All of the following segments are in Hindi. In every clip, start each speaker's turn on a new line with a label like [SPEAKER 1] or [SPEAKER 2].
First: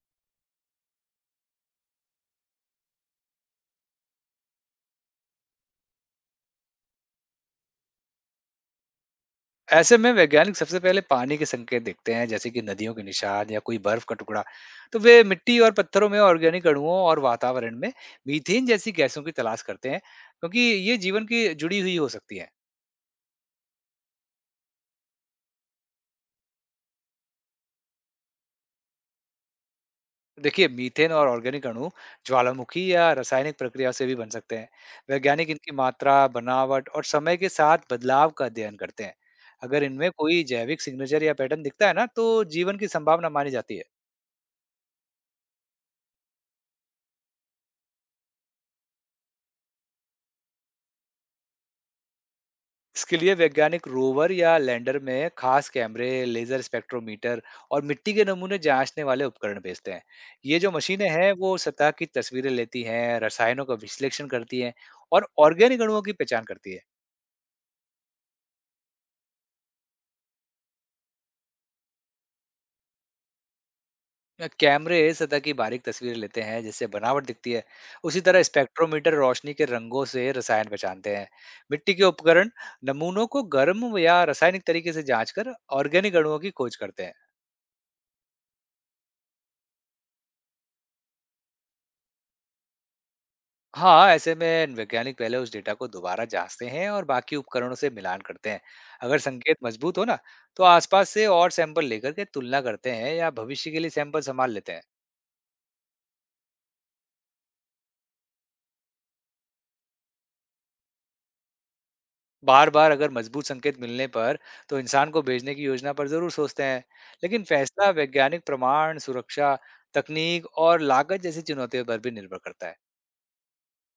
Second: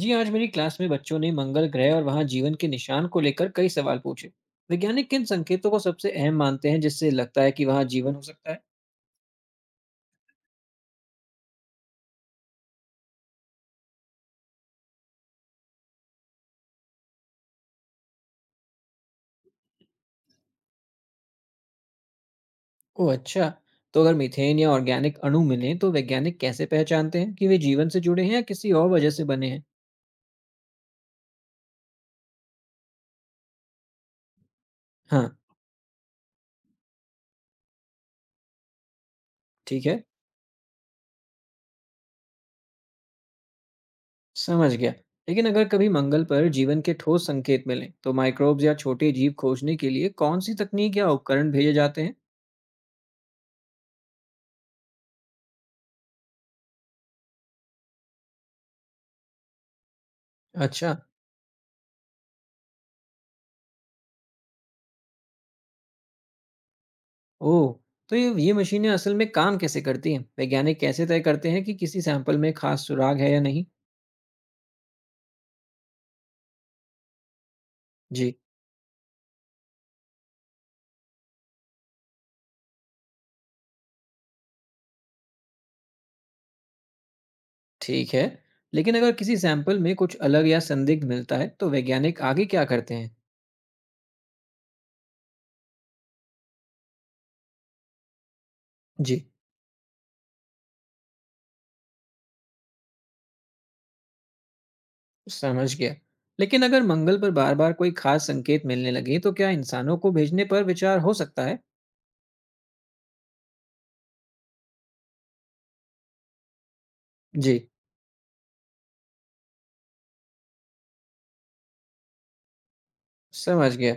[SPEAKER 1] जी, आज मेरी क्लास में बच्चों ने मंगल ग्रह और वहां जीवन के निशान को लेकर कई सवाल पूछे। वैज्ञानिक किन संकेतों को सबसे अहम मानते हैं जिससे लगता है कि वहां जीवन हो
[SPEAKER 2] ऐसे में वैज्ञानिक सबसे पहले पानी के संकेत देखते हैं, जैसे कि नदियों के निशान या कोई बर्फ का टुकड़ा। तो वे मिट्टी और पत्थरों में ऑर्गेनिक अणुओं और वातावरण में मीथेन जैसी गैसों की तलाश करते हैं, क्योंकि ये जीवन की जुड़ी हुई हो सकती है।
[SPEAKER 1] सकता? ओह अच्छा। तो अगर मीथेन या ऑर्गेनिक अणु मिले तो वैज्ञानिक कैसे पहचानते हैं कि वे जीवन से जुड़े हैं या किसी और वजह से बने हैं?
[SPEAKER 2] देखिए, मीथेन और ऑर्गेनिक अणु ज्वालामुखी या रासायनिक प्रक्रिया से भी बन सकते हैं।
[SPEAKER 1] हाँ।
[SPEAKER 2] वैज्ञानिक इनकी मात्रा, बनावट और समय के साथ बदलाव का अध्ययन करते हैं। अगर
[SPEAKER 1] ठीक है,
[SPEAKER 2] इनमें कोई जैविक सिग्नेचर या पैटर्न दिखता है ना, तो जीवन की संभावना मानी जाती है।
[SPEAKER 1] समझ गया। लेकिन अगर कभी मंगल पर जीवन के ठोस संकेत मिले तो माइक्रोब्स या छोटे जीव खोजने के लिए कौन सी तकनीक या उपकरण भेजे जाते हैं?
[SPEAKER 2] इसके लिए वैज्ञानिक रोवर या लैंडर में खास कैमरे, लेजर स्पेक्ट्रोमीटर और मिट्टी के नमूने जांचने वाले उपकरण भेजते हैं। ये जो
[SPEAKER 1] अच्छा।
[SPEAKER 2] मशीनें हैं, वो सतह की तस्वीरें लेती हैं, रसायनों का विश्लेषण करती हैं और ऑर्गेनिक अणुओं की पहचान करती है।
[SPEAKER 1] ओह! तो ये मशीनें असल में काम कैसे करती हैं? वैज्ञानिक कैसे तय करते हैं कि किसी सैंपल में खास सुराग है या नहीं?
[SPEAKER 2] कैमरे सतह की बारीक तस्वीरें लेते हैं, जिससे बनावट दिखती है। उसी
[SPEAKER 1] जी।
[SPEAKER 2] तरह स्पेक्ट्रोमीटर रोशनी के रंगों से रसायन पहचानते हैं। मिट्टी के उपकरण नमूनों को गर्म या रासायनिक तरीके से जांचकर ऑर्गेनिक अणुओं की खोज करते हैं।
[SPEAKER 1] ठीक है। लेकिन अगर किसी सैंपल में कुछ अलग या संदिग्ध मिलता है, तो वैज्ञानिक आगे क्या करते हैं?
[SPEAKER 2] हाँ, ऐसे में वैज्ञानिक पहले उस डेटा को दोबारा जांचते हैं और बाकी उपकरणों से मिलान करते हैं। अगर
[SPEAKER 1] जी।
[SPEAKER 2] संकेत मजबूत हो ना, तो आसपास से और सैंपल लेकर के तुलना करते हैं या भविष्य के लिए सैंपल संभाल लेते हैं।
[SPEAKER 1] समझ गया। लेकिन अगर मंगल पर बार-बार कोई खास संकेत मिलने लगे, तो क्या इंसानों को भेजने पर विचार हो सकता है?
[SPEAKER 2] बार बार अगर मजबूत संकेत मिलने पर तो इंसान को भेजने की योजना पर जरूर सोचते हैं, लेकिन
[SPEAKER 1] जी।
[SPEAKER 2] फैसला वैज्ञानिक प्रमाण, सुरक्षा, तकनीक और लागत जैसी चुनौतियों पर भी निर्भर करता है।
[SPEAKER 1] समझ गया।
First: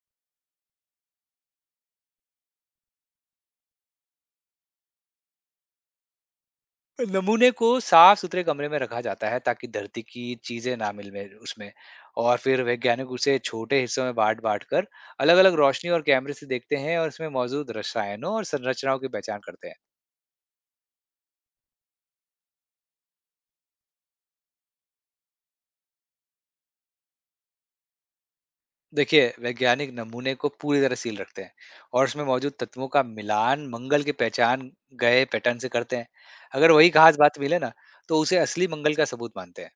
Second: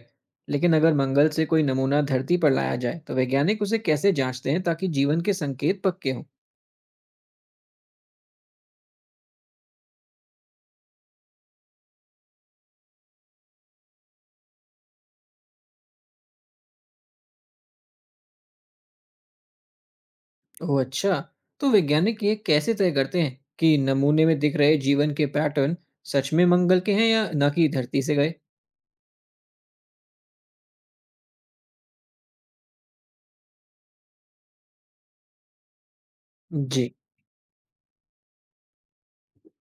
[SPEAKER 1] लेकिन अगर मंगल से कोई नमूना धरती पर लाया जाए, तो वैज्ञानिक उसे कैसे जांचते हैं ताकि जीवन के संकेत पक्के हों?
[SPEAKER 2] नमूने को साफ-सुथरे कमरे में रखा जाता है, ताकि धरती की चीज़ें ना मिल में उसमें, और फिर वैज्ञानिक उसे छोटे हिस्सों में बाँट-बाँट कर अलग-अलग रोशनी और कैमरे से देखते हैं और इसमें मौजूद रसायनों और संरचनाओं की पहचान करते हैं।
[SPEAKER 1] ओह अच्छा। तो वैज्ञानिक ये कैसे तय करते हैं कि नमूने में दिख रहे जीवन के पैटर्न सच में मंगल के हैं या ना कि धरती से गए?
[SPEAKER 2] देखिए, वैज्ञानिक नमूने को पूरी तरह सील रखते हैं और उसमें मौजूद तत्वों का मिलान मंगल की पहचान गए पैटर्न से करते हैं। अगर वही
[SPEAKER 1] जी।
[SPEAKER 2] खास बात मिले ना, तो उसे असली मंगल का सबूत मानते हैं।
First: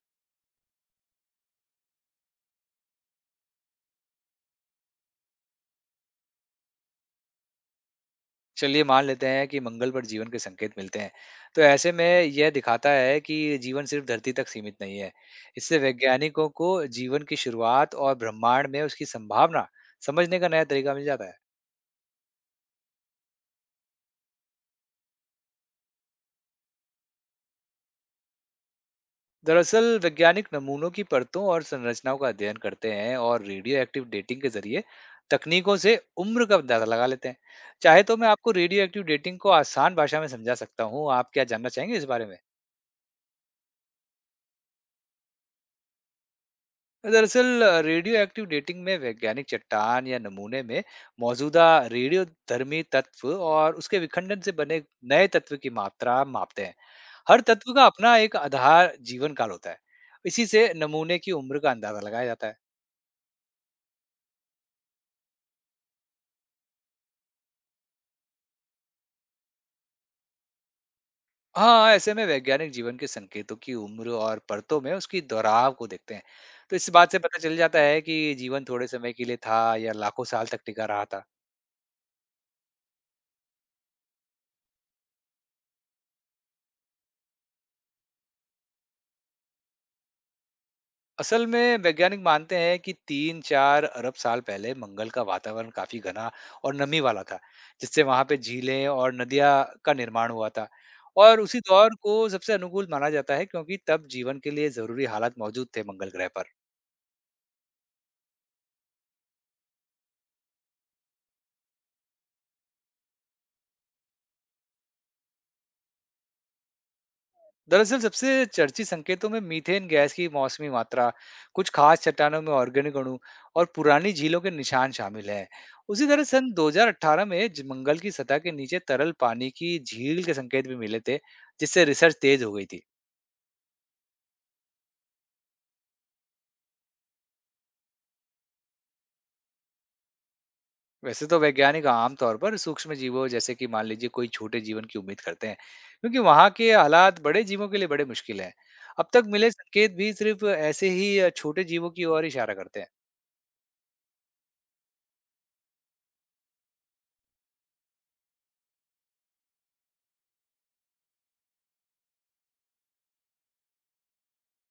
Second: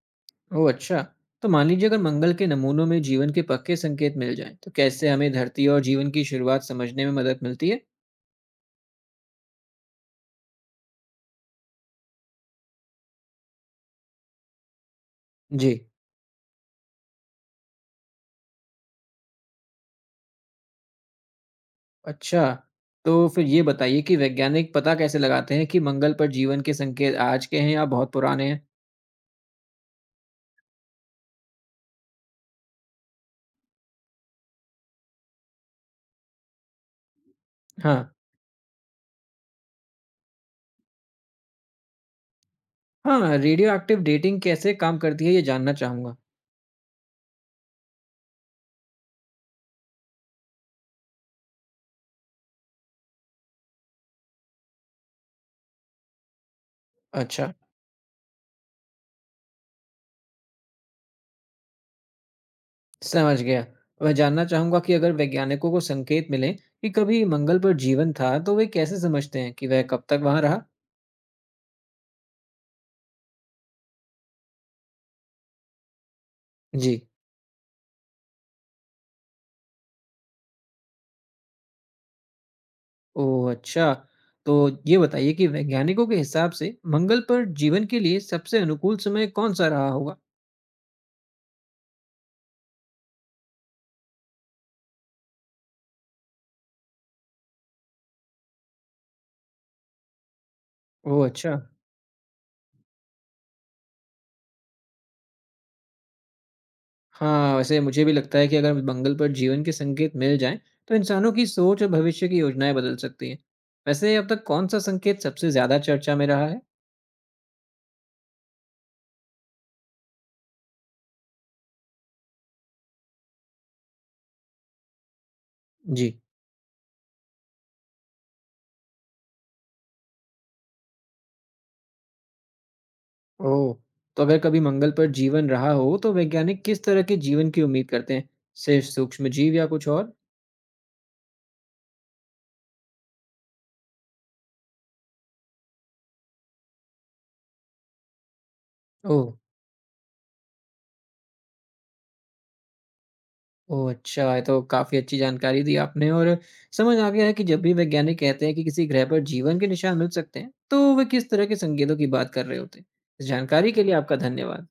[SPEAKER 1] ओह अच्छा। तो मान लीजिए अगर मंगल के नमूनों में जीवन के पक्के संकेत मिल जाएं तो कैसे हमें धरती और जीवन की शुरुआत समझने में मदद मिलती है?
[SPEAKER 2] चलिए, मान लेते हैं कि मंगल पर जीवन के संकेत मिलते हैं, तो ऐसे में यह दिखाता है कि जीवन सिर्फ धरती तक सीमित नहीं है।
[SPEAKER 1] जी।
[SPEAKER 2] इससे वैज्ञानिकों को जीवन की शुरुआत और ब्रह्मांड में उसकी संभावना समझने का नया तरीका मिल जाता है।
[SPEAKER 1] अच्छा। तो फिर ये बताइए कि वैज्ञानिक पता कैसे लगाते हैं कि मंगल पर जीवन के संकेत आज के हैं या बहुत पुराने हैं?
[SPEAKER 2] दरअसल वैज्ञानिक नमूनों की परतों और संरचनाओं का अध्ययन करते हैं और रेडियो एक्टिव डेटिंग के जरिए तकनीकों से उम्र का अंदाजा लगा लेते हैं।
[SPEAKER 1] हाँ।
[SPEAKER 2] चाहे तो मैं आपको रेडियो एक्टिव डेटिंग को आसान भाषा में समझा सकता हूँ। आप क्या जानना चाहेंगे इस बारे में?
[SPEAKER 1] हाँ, रेडियो एक्टिव डेटिंग कैसे काम करती है ये जानना चाहूंगा।
[SPEAKER 2] दरअसल रेडियो एक्टिव डेटिंग में वैज्ञानिक चट्टान या नमूने में मौजूदा रेडियो धर्मी तत्व और उसके विखंडन से बने नए तत्व की मात्रा मापते हैं। हर
[SPEAKER 1] अच्छा।
[SPEAKER 2] तत्व का अपना एक आधार जीवन काल होता है, इसी से नमूने की उम्र का अंदाजा लगाया जाता है।
[SPEAKER 1] समझ गया। मैं जानना चाहूँगा कि अगर वैज्ञानिकों को संकेत मिलें कि कभी मंगल पर जीवन था, तो वे कैसे समझते हैं कि वह कब तक वहाँ रहा?
[SPEAKER 2] हाँ, ऐसे में वैज्ञानिक जीवन के संकेतों की उम्र और परतों में उसकी दोहराव को देखते हैं। तो इस
[SPEAKER 1] जी।
[SPEAKER 2] बात से पता चल जाता है कि जीवन थोड़े समय के लिए था या लाखों साल तक टिका रहा था।
[SPEAKER 1] ओह! अच्छा। तो ये बताइए कि वैज्ञानिकों के हिसाब से मंगल पर जीवन के लिए सबसे अनुकूल समय कौन-सा रहा होगा?
[SPEAKER 2] असल में वैज्ञानिक मानते हैं कि 3-4 अरब साल पहले मंगल का वातावरण काफी घना और नमी वाला था, जिससे वहां पे झीलें और नदियां का निर्माण हुआ था।
[SPEAKER 1] ओह!
[SPEAKER 2] और
[SPEAKER 1] अच्छा।
[SPEAKER 2] उसी दौर को सबसे अनुकूल माना जाता है, क्योंकि तब जीवन के लिए जरूरी हालात मौजूद थे मंगल ग्रह पर।
[SPEAKER 1] हाँ, वैसे मुझे भी लगता है कि अगर मंगल पर जीवन के संकेत मिल जाएँ, तो इंसानों की सोच और भविष्य की योजनाएँ बदल सकती हैं। वैसे अब तक कौन-सा संकेत सबसे ज़्यादा चर्चा में रहा है?
[SPEAKER 2] दरअसल सबसे चर्चित संकेतों में मीथेन गैस की मौसमी मात्रा, कुछ खास चट्टानों में ऑर्गेनिक अणु और पुरानी झीलों के निशान शामिल हैं। उसी
[SPEAKER 1] जी।
[SPEAKER 2] तरह सन 2018 में मंगल की सतह के नीचे तरल पानी की झील के संकेत भी मिले थे, जिससे रिसर्च तेज हो गई थी।
[SPEAKER 1] ओह! तो अगर कभी मंगल पर जीवन रहा हो, तो वैज्ञानिक किस तरह के जीवन की उम्मीद करते हैं? सिर्फ सूक्ष्मजीव या कुछ और?
[SPEAKER 2] वैसे तो वैज्ञानिक आमतौर पर सूक्ष्म जीवों, जैसे कि मान लीजिए, कोई छोटे जीवन की उम्मीद करते हैं, क्योंकि वहाँ के हालात बड़े जीवों के लिए बड़े मुश्किल हैं। अब तक
[SPEAKER 1] ओह!
[SPEAKER 2] मिले संकेत भी सिर्फ ऐसे ही छोटे जीवों की ओर इशारा करते हैं।
[SPEAKER 1] ओह, अच्छा, ये तो काफ़ी अच्छी जानकारी दी आपने, और समझ आ गया है कि जब भी वैज्ञानिक कहते हैं कि किसी ग्रह पर जीवन के निशान मिल सकते हैं, तो वे किस तरह के संकेतों की बात कर रहे होते हैं। इस जानकारी के लिए आपका धन्यवाद।